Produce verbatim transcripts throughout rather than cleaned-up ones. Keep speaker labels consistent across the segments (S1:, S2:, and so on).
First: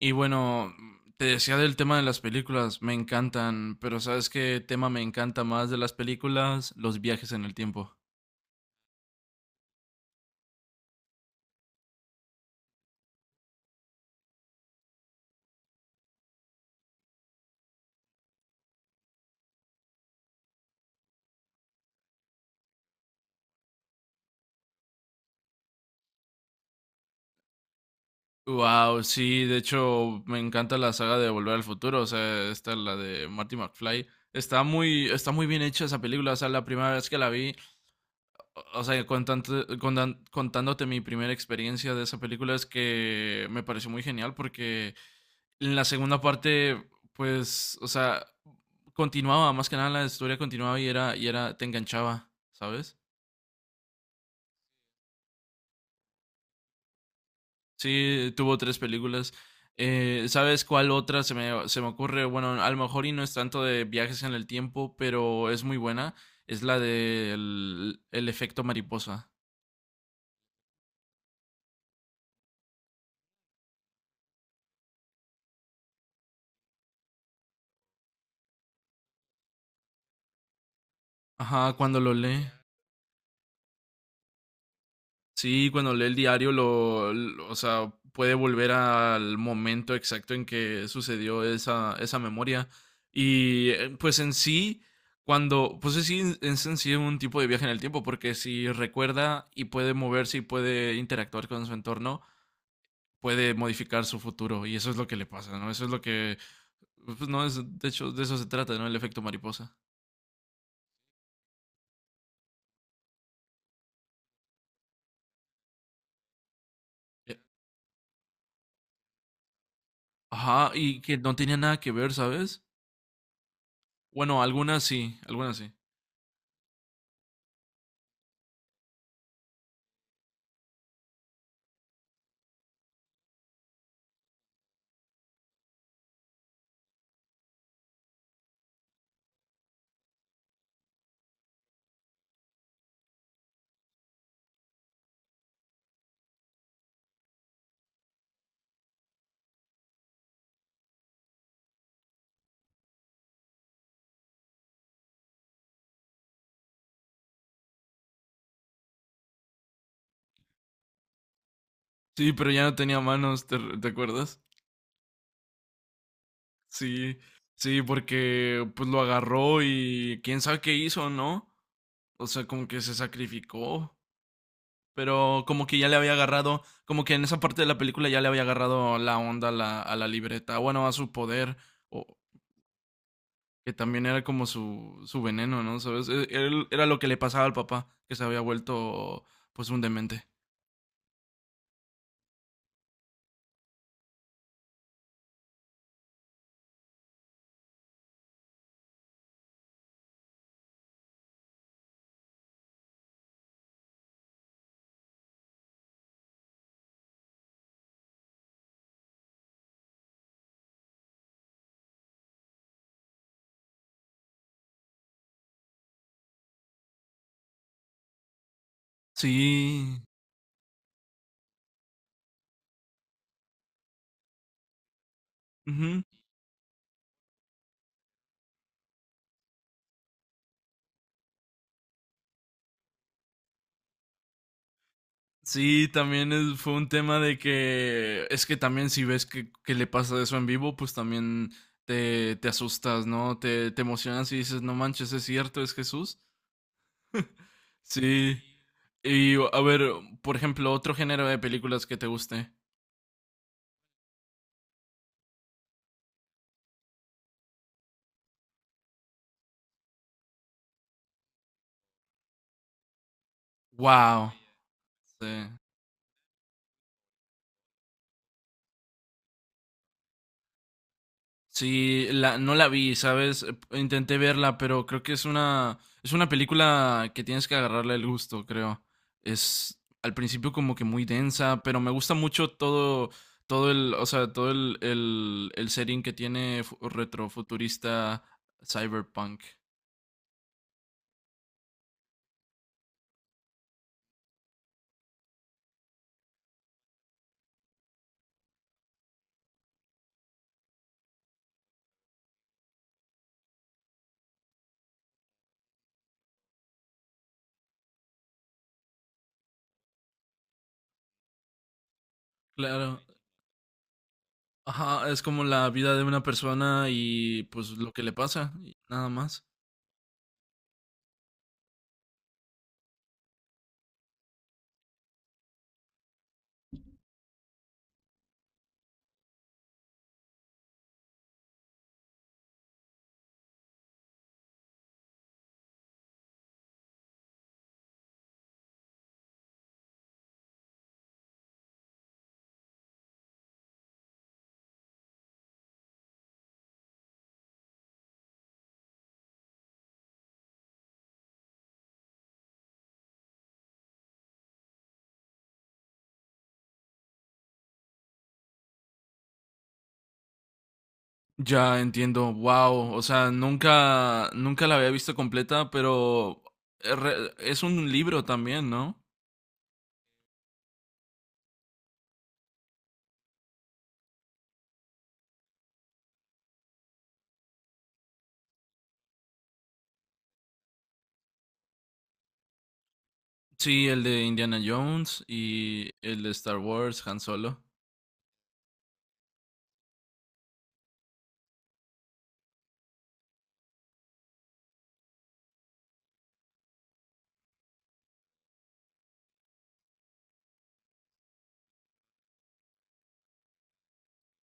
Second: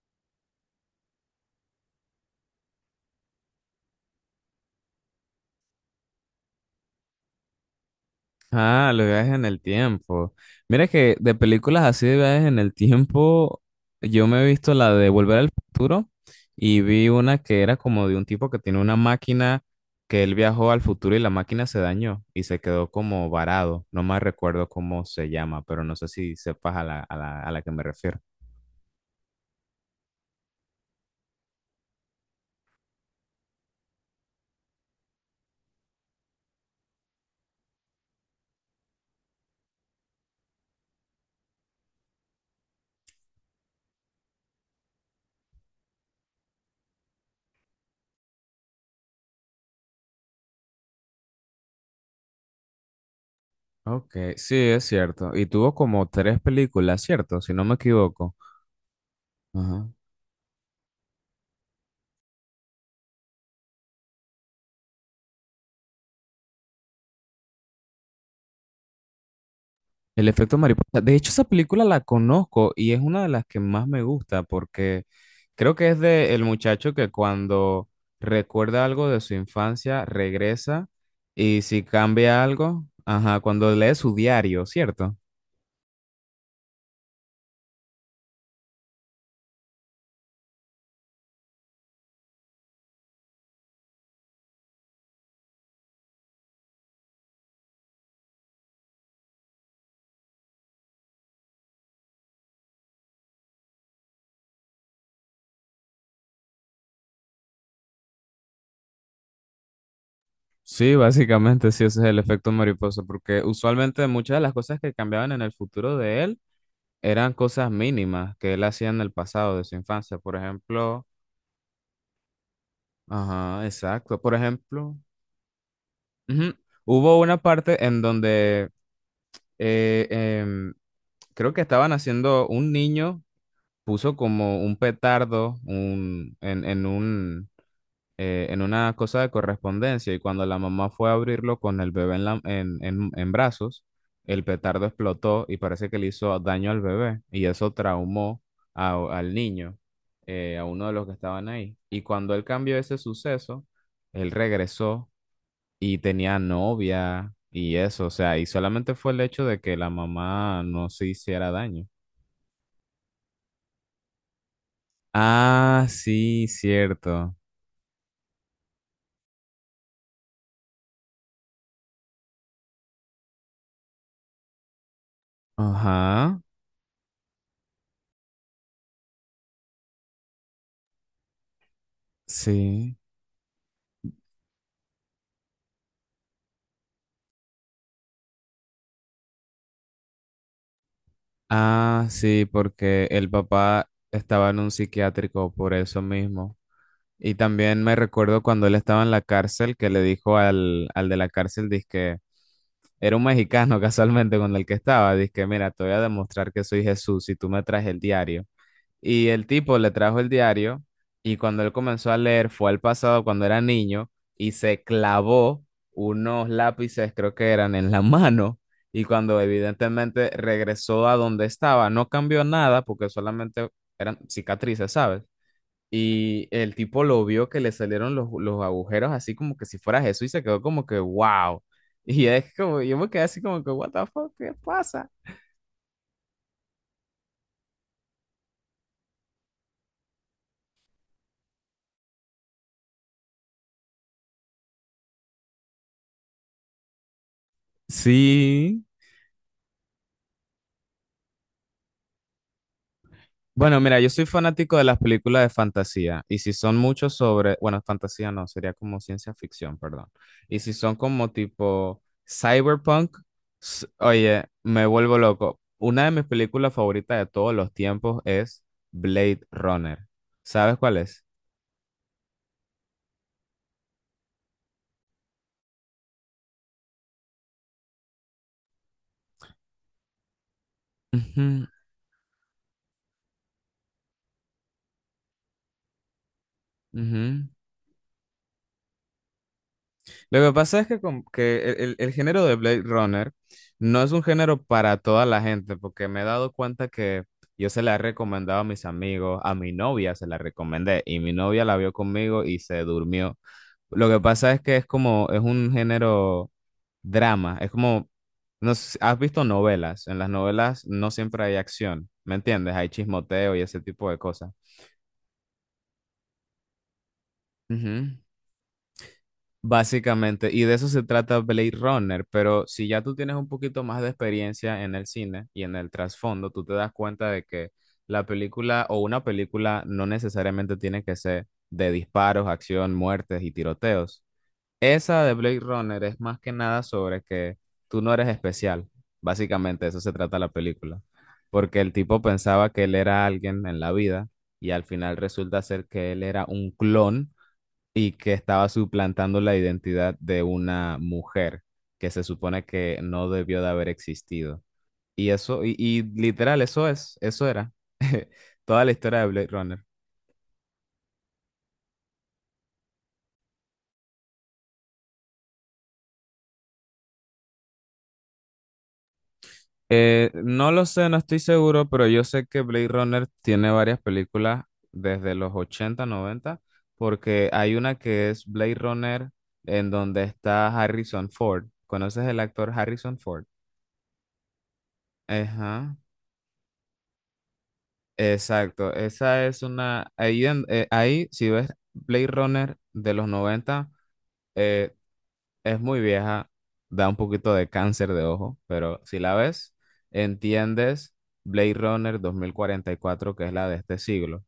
S1: Y bueno, te decía del tema de las películas, me encantan, pero ¿sabes qué tema me encanta más de las películas? Los viajes en el tiempo.
S2: Ah, los viajes en el tiempo. Mira que de películas así de viajes en el tiempo, yo me he visto la de Volver al Futuro y vi una que era como de un tipo que tiene una máquina que él viajó al futuro y la máquina se dañó y se quedó como varado. No más recuerdo cómo se llama, pero no sé si sepas a la, a la, a la que me refiero.
S1: Wow, sí, de hecho me encanta la saga de Volver al Futuro, o sea, esta la de Marty McFly. Está muy, está muy bien hecha esa película, o sea, la primera vez que la vi, o o sea, contante- contan- contándote mi primera experiencia de esa película es que me pareció muy genial porque en la segunda parte, pues, o sea, continuaba, más que nada la historia continuaba y era, y era, te enganchaba, ¿sabes?
S2: Ok, sí, es cierto. Y tuvo como tres películas, ¿cierto? Si no me
S1: Sí,
S2: equivoco.
S1: tuvo tres películas.
S2: Ajá.
S1: Eh, ¿Sabes cuál otra se me, se me ocurre? Bueno, a lo mejor y no es tanto de viajes en el tiempo, pero es muy buena. Es la del el efecto mariposa.
S2: El efecto mariposa. De hecho, esa película la conozco y es una de las que más me gusta porque creo que es de el muchacho que cuando recuerda algo de su infancia regresa y
S1: Ajá,
S2: si
S1: cuando lo
S2: cambia
S1: lee.
S2: algo, ajá, cuando lee su diario, ¿cierto?
S1: Sí, cuando lee el diario, lo, lo- o sea, puede volver al momento exacto en que sucedió esa, esa memoria. Y eh, pues en sí, cuando, pues es, sí- es en sí un tipo de viaje en el tiempo, porque si recuerda y puede moverse y puede interactuar con su entorno, puede modificar su futuro. Y eso es lo que le pasa, ¿no? Eso es lo que, pues no, es, de hecho, de eso se trata, ¿no? El efecto mariposa.
S2: Sí, básicamente sí, ese es el efecto mariposa porque usualmente muchas de las cosas que cambiaban en el futuro de él eran
S1: Eh,
S2: cosas mínimas que él hacía en el pasado de su infancia. Por
S1: Ajá, y
S2: ejemplo,
S1: que no tenía nada que ver, ¿sabes?
S2: ajá, exacto. Por
S1: Bueno, algunas
S2: ejemplo.
S1: sí, algunas sí.
S2: Ujú. Hubo una parte en donde eh, em, creo que estaban haciendo, un niño puso como un petardo un- en, en un, eh, en una cosa de correspondencia y cuando la mamá fue a abrirlo con el bebé en, la- en, en- en brazos, el petardo explotó y parece que le hizo daño al bebé y eso traumó a- al niño, eh, a uno de los que estaban ahí. Y cuando él cambió ese suceso, él regresó y tenía novia y eso, o sea, y solamente fue el hecho de que la mamá no se hiciera daño.
S1: Sí, pero ya no tenía manos, ¿te, te acuerdas?
S2: Ah, sí,
S1: Sí,
S2: cierto.
S1: sí, porque pues lo agarró y quién sabe qué hizo, ¿no? O sea, como que se sacrificó, pero como que ya le había
S2: Ajá,
S1: agarrado, como que en esa parte de la película ya le había agarrado la onda a la, a la libreta, bueno, a su poder, o
S2: sí.
S1: que también era como su, su veneno, ¿no? ¿Sabes? E- él- era lo que le pasaba al papá, que se había vuelto pues un demente.
S2: Ah, sí, porque el papá estaba en un psiquiátrico por eso mismo. Y también me recuerdo cuando él estaba en la cárcel que le dijo al, al de la cárcel, dizque, era un mexicano casualmente con el que estaba, dizque, mira, te voy a demostrar que soy Jesús si tú me traes el diario. Y el tipo le trajo el diario y cuando él comenzó a leer fue al pasado cuando era niño y se clavó unos lápices, creo que eran, en la mano. Y cuando
S1: Sí.
S2: evidentemente regresó a donde estaba, no cambió nada porque solamente eran cicatrices, ¿sabes? Y el tipo lo vio que le salieron los, los agujeros así como que si fuera Jesús y se quedó como que, wow. Y es como, yo me quedé así como que, what the fuck, ¿qué pasa?
S1: Sí, también es- fue un tema de que es que también si ves que, que le pasa eso en vivo, pues también te, te asustas, ¿no? Te, te emocionas y dices, no manches, es cierto, es Jesús. Sí.
S2: Sí.
S1: Y a ver, por ejemplo, otro género de películas que te guste.
S2: Bueno, mira, yo soy fanático de las películas de fantasía y si son muchos sobre, bueno, fantasía no, sería como ciencia ficción, perdón. Y si son como tipo cyberpunk, s-
S1: Wow.
S2: oye, me vuelvo
S1: Sí.
S2: loco. Una de mis películas favoritas de todos los tiempos es Blade Runner. ¿Sabes cuál es?
S1: Sí, la, no la vi, ¿sabes? Eh, Intenté verla, pero creo que es una, es una película que tienes que agarrarle el gusto, creo. Es al principio como que muy densa,
S2: Ujú,
S1: pero me gusta mucho todo, todo el, o sea, todo el, el, el setting que tiene fu-
S2: ujú.
S1: retrofuturista cyberpunk.
S2: Lo que pasa es que, com- que el, el- el género de Blade Runner no es un género para toda la gente, porque me he dado cuenta que yo se la he recomendado a mis amigos, a mi novia se la recomendé y mi novia la vio conmigo y se durmió. Lo que pasa es que es como, es un género drama, es como, no sé, ¿has visto novelas? En las novelas no siempre hay acción, ¿me entiendes? Hay
S1: Claro,
S2: chismoteo y ese tipo de cosas.
S1: ajá, es como la vida de una persona y pues lo que le
S2: Ujú.
S1: pasa, y nada más.
S2: Básicamente, y de eso se trata Blade Runner, pero si ya tú tienes un poquito más de experiencia en el cine y en el trasfondo, tú te das cuenta de que la película o una película no necesariamente tiene que ser de disparos, acción, muertes y tiroteos. Esa de Blade Runner es más que nada sobre que tú no eres especial. Básicamente, de eso se trata la película, porque el tipo pensaba que él era alguien en la vida y al final resulta ser que él era un clon y que estaba suplantando la identidad de una mujer que se supone que no debió de haber existido. Y eso, y, y literal, eso es, eso era toda la historia de Blade Runner.
S1: Ya entiendo, wow, o sea, nunca, nunca la había visto completa, pero es re- es un libro también, ¿no?
S2: Eh, no lo sé, no estoy seguro, pero yo sé que Blade Runner tiene varias películas desde los ochenta noventa porque hay una que es Blade Runner en donde está Harrison Ford. ¿Conoces el actor Harrison Ford?
S1: Sí, el de Indiana Jones y
S2: Ajá.
S1: el de Star Wars, Han Solo.
S2: Exacto, esa es una, ahí, en- eh, ahí si ves Blade Runner de los noventa eh, es muy vieja, da un poquito de cáncer de ojo, pero si la ves, entiendes Blade Runner dos mil cuarenta y cuatro que es la de este siglo,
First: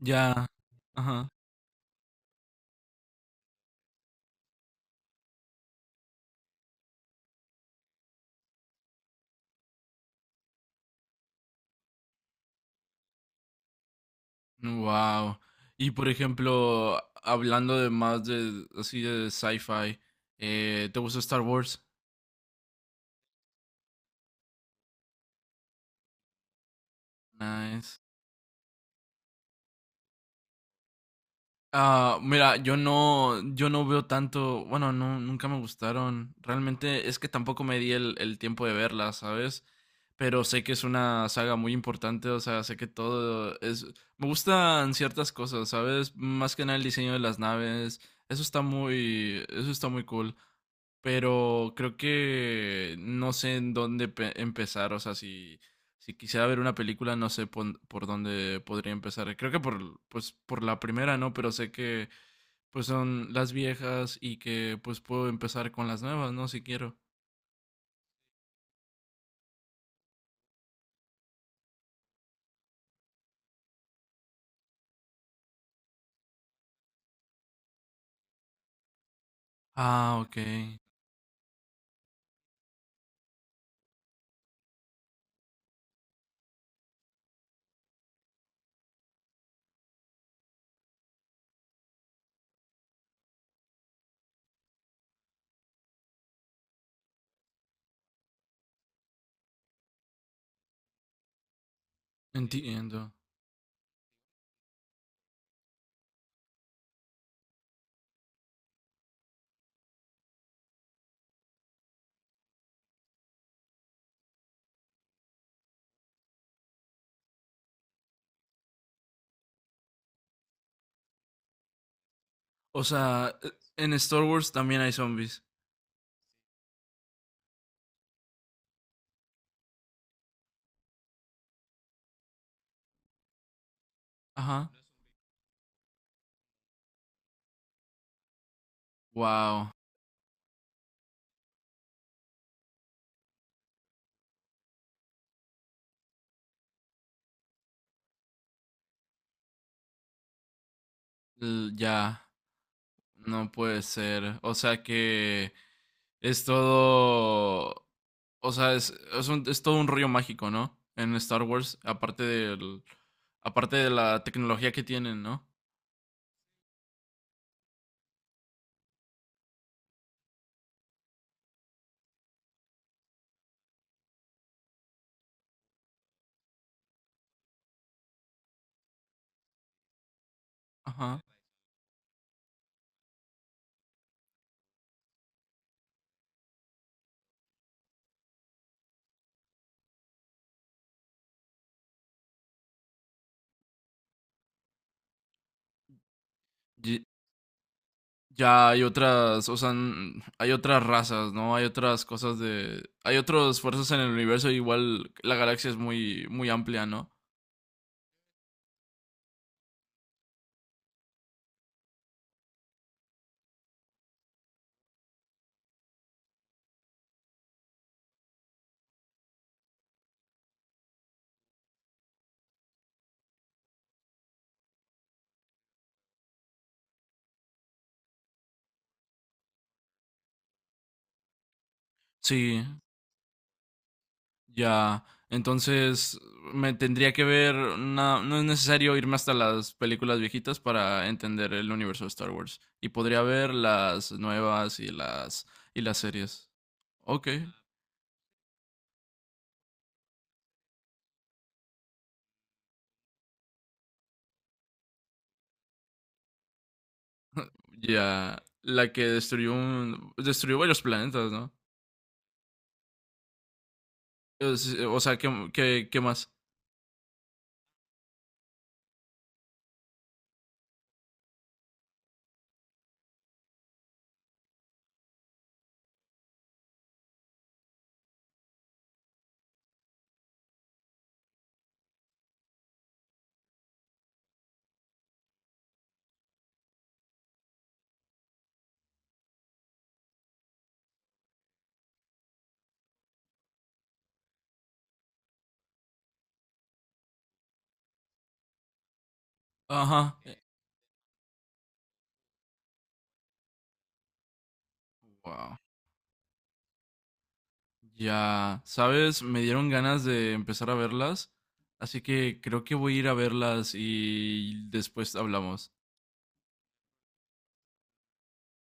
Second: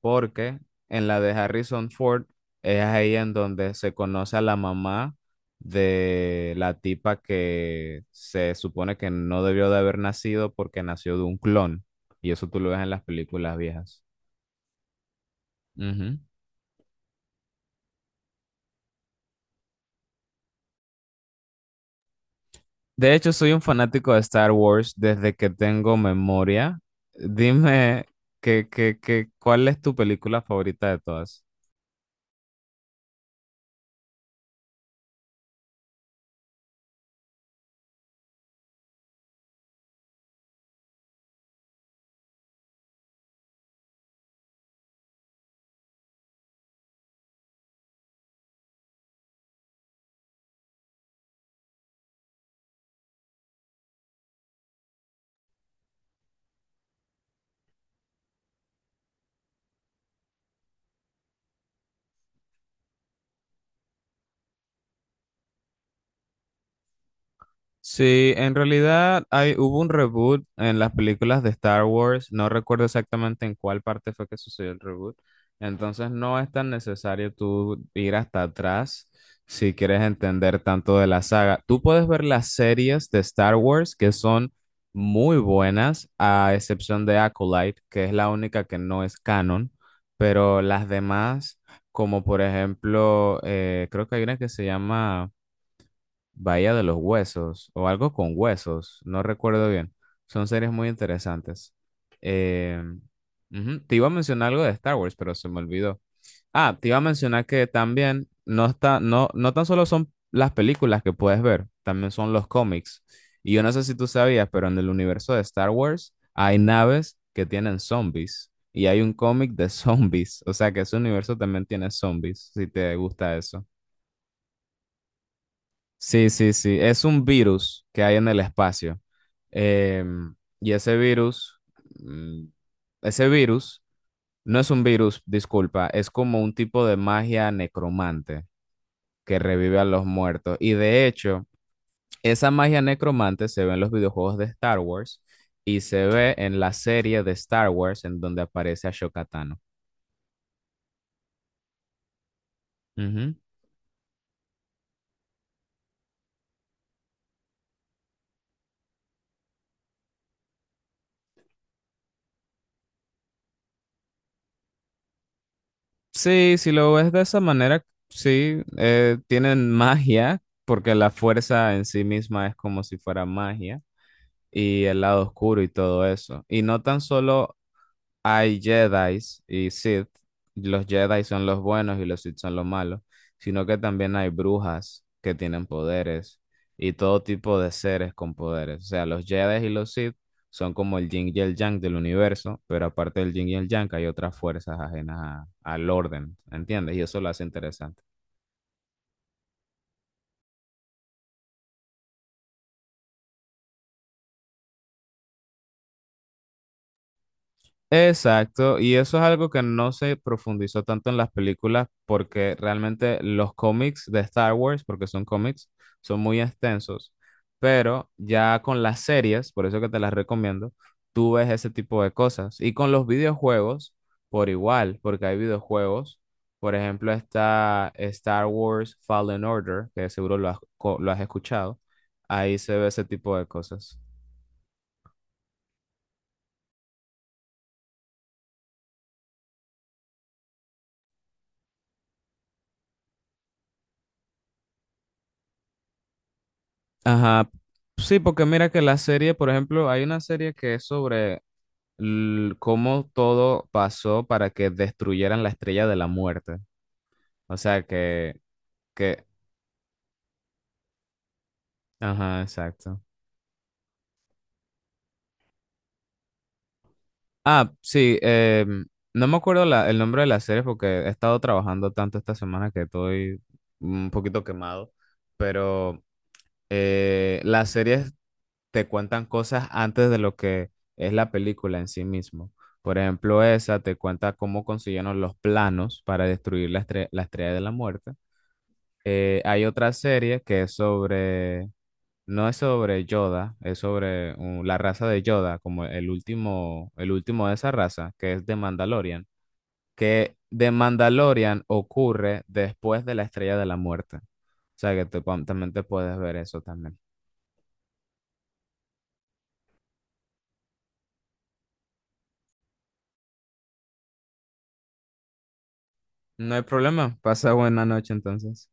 S1: Ya,
S2: porque en la
S1: ajá,
S2: de Harrison Ford es ahí en donde se conoce a la mamá de la tipa que se supone que no debió de haber nacido porque nació de un clon, y eso tú lo ves en las películas viejas.
S1: wow. Y por
S2: Ujú.
S1: ejemplo, hablando de más de, así de sci-fi, eh, ¿te gusta Star Wars?
S2: De hecho, soy un fanático de Star Wars desde que tengo memoria.
S1: Nice.
S2: Dime, ¿qué, qué, qué, cuál es tu película favorita de todas?
S1: Ah, mira, yo no, yo no veo tanto, bueno, no, nunca me gustaron. Realmente es que tampoco me di el, el tiempo de verlas, ¿sabes? Pero sé que es una saga muy importante, o sea, sé que todo es... Me gustan ciertas cosas, ¿sabes? Más que nada el diseño de las naves. Eso está muy, eso está muy cool, pero creo que no sé en dónde pe- empezar, o sea, si, si quisiera ver una película, no sé pon- por dónde podría empezar. Creo que por, pues, por la primera, ¿no? Pero sé que pues son las viejas y que pues puedo empezar con las nuevas, ¿no? Si quiero.
S2: Sí, en realidad hay, hubo un reboot en las películas de Star Wars, no recuerdo exactamente en cuál parte fue que sucedió el reboot, entonces no es tan necesario tú ir hasta atrás si quieres
S1: Ah, ok.
S2: entender tanto de la saga. Tú puedes ver las series de Star Wars que son muy buenas, a excepción de Acolyte, que es la única que no es canon, pero las demás, como por ejemplo, eh, creo que hay una que se llama... Bahía de los Huesos o algo con huesos, no recuerdo bien. Son series muy interesantes. Eh,
S1: Entiendo.
S2: ujú, te iba a mencionar algo de Star Wars, pero se me olvidó. Ah, te iba a mencionar que también no está, no, no tan solo son las películas que puedes ver, también son los cómics. Y yo no sé si tú sabías, pero en el universo de Star Wars hay naves que tienen zombies y hay un cómic de zombies, o sea que ese universo también tiene zombies, si
S1: O
S2: te
S1: sea,
S2: gusta
S1: eh,
S2: eso.
S1: en Star Wars también hay zombies.
S2: Sí, sí, sí. Es un virus que hay en el espacio. Em, y ese virus, mm, ese virus no
S1: Ajá.
S2: es un virus, disculpa, es como un tipo de magia necromante que
S1: Wow.
S2: revive a los muertos. Y de hecho, esa magia necromante se ve en los videojuegos de Star Wars y se ve en la serie de Star Wars en donde aparece a Tano.
S1: Ya. No puede ser. O sea que es todo. O sea, es, es, un- es todo un rollo mágico, ¿no? En Star Wars, aparte del. Aparte de la tecnología que tienen, ¿no?
S2: Sí, si lo ves de esa manera, sí, eh, tienen magia, porque la fuerza en sí misma es como si fuera magia, y el lado oscuro y todo eso. Y no tan solo hay Jedis y Sith. Los
S1: Ajá.
S2: Jedi son los buenos y los Sith son los malos, sino que también hay brujas que tienen poderes y todo tipo de seres con poderes. O sea, los Jedi y los Sith son como el yin y el yang del universo, pero aparte del yin y el yang hay otras fuerzas ajenas a- al orden, ¿entiendes? Y
S1: Y-
S2: eso lo hace interesante.
S1: ya hay otras. O sea, n- hay otras razas, ¿no? Hay otras cosas de. Hay otras fuerzas en el universo. Igual la galaxia es muy, muy amplia, ¿no?
S2: Exacto, y eso es algo que no se profundizó tanto en las películas porque realmente los cómics de Star Wars, porque son cómics, son muy extensos, pero ya con las series, por eso que te las recomiendo, tú ves ese tipo de cosas. Y con los videojuegos, por igual, porque hay videojuegos, por ejemplo, está Star Wars Fallen Order, que seguro lo has, co- lo has escuchado, ahí
S1: Sí.
S2: se ve ese tipo de cosas.
S1: Ya, entonces me tendría que ver, na- no es necesario irme hasta las películas viejitas para entender el universo de Star Wars y podría ver las nuevas y las y las series. Ok,
S2: Ajá. Sí, porque mira que la serie, por ejemplo, hay una serie que es sobre l- cómo todo pasó para que destruyeran la estrella de la muerte. O sea
S1: ya,
S2: que,
S1: la que
S2: que,
S1: destruyó un, destruyó varios planetas, ¿no?
S2: ajá, exacto.
S1: Es- o sea, ¿qué, qué, qué más?
S2: Ah, sí, em, no me acuerdo la- el nombre de la serie porque he estado trabajando tanto esta semana que estoy un poquito quemado, pero eh, la serie te cuentan cosas antes de lo que es la película en sí mismo. Por ejemplo, esa te cuenta cómo consiguieron los planos para destruir la, estre- la estrella de la muerte. Eh, hay otra serie que es sobre, no es sobre Yoda, es sobre uh, la raza de Yoda, como el último, el último de esa raza, que es de Mandalorian,
S1: Ajá. eh,
S2: que de Mandalorian ocurre después de la estrella de la muerte. O sea que te,
S1: Wow.
S2: también te puedes ver eso también.
S1: Ya, ¿sabes? Me dieron ganas de empezar a verlas, así que creo que voy a ir a verlas y después hablamos.
S2: No hay problema. Pasa buena noche entonces.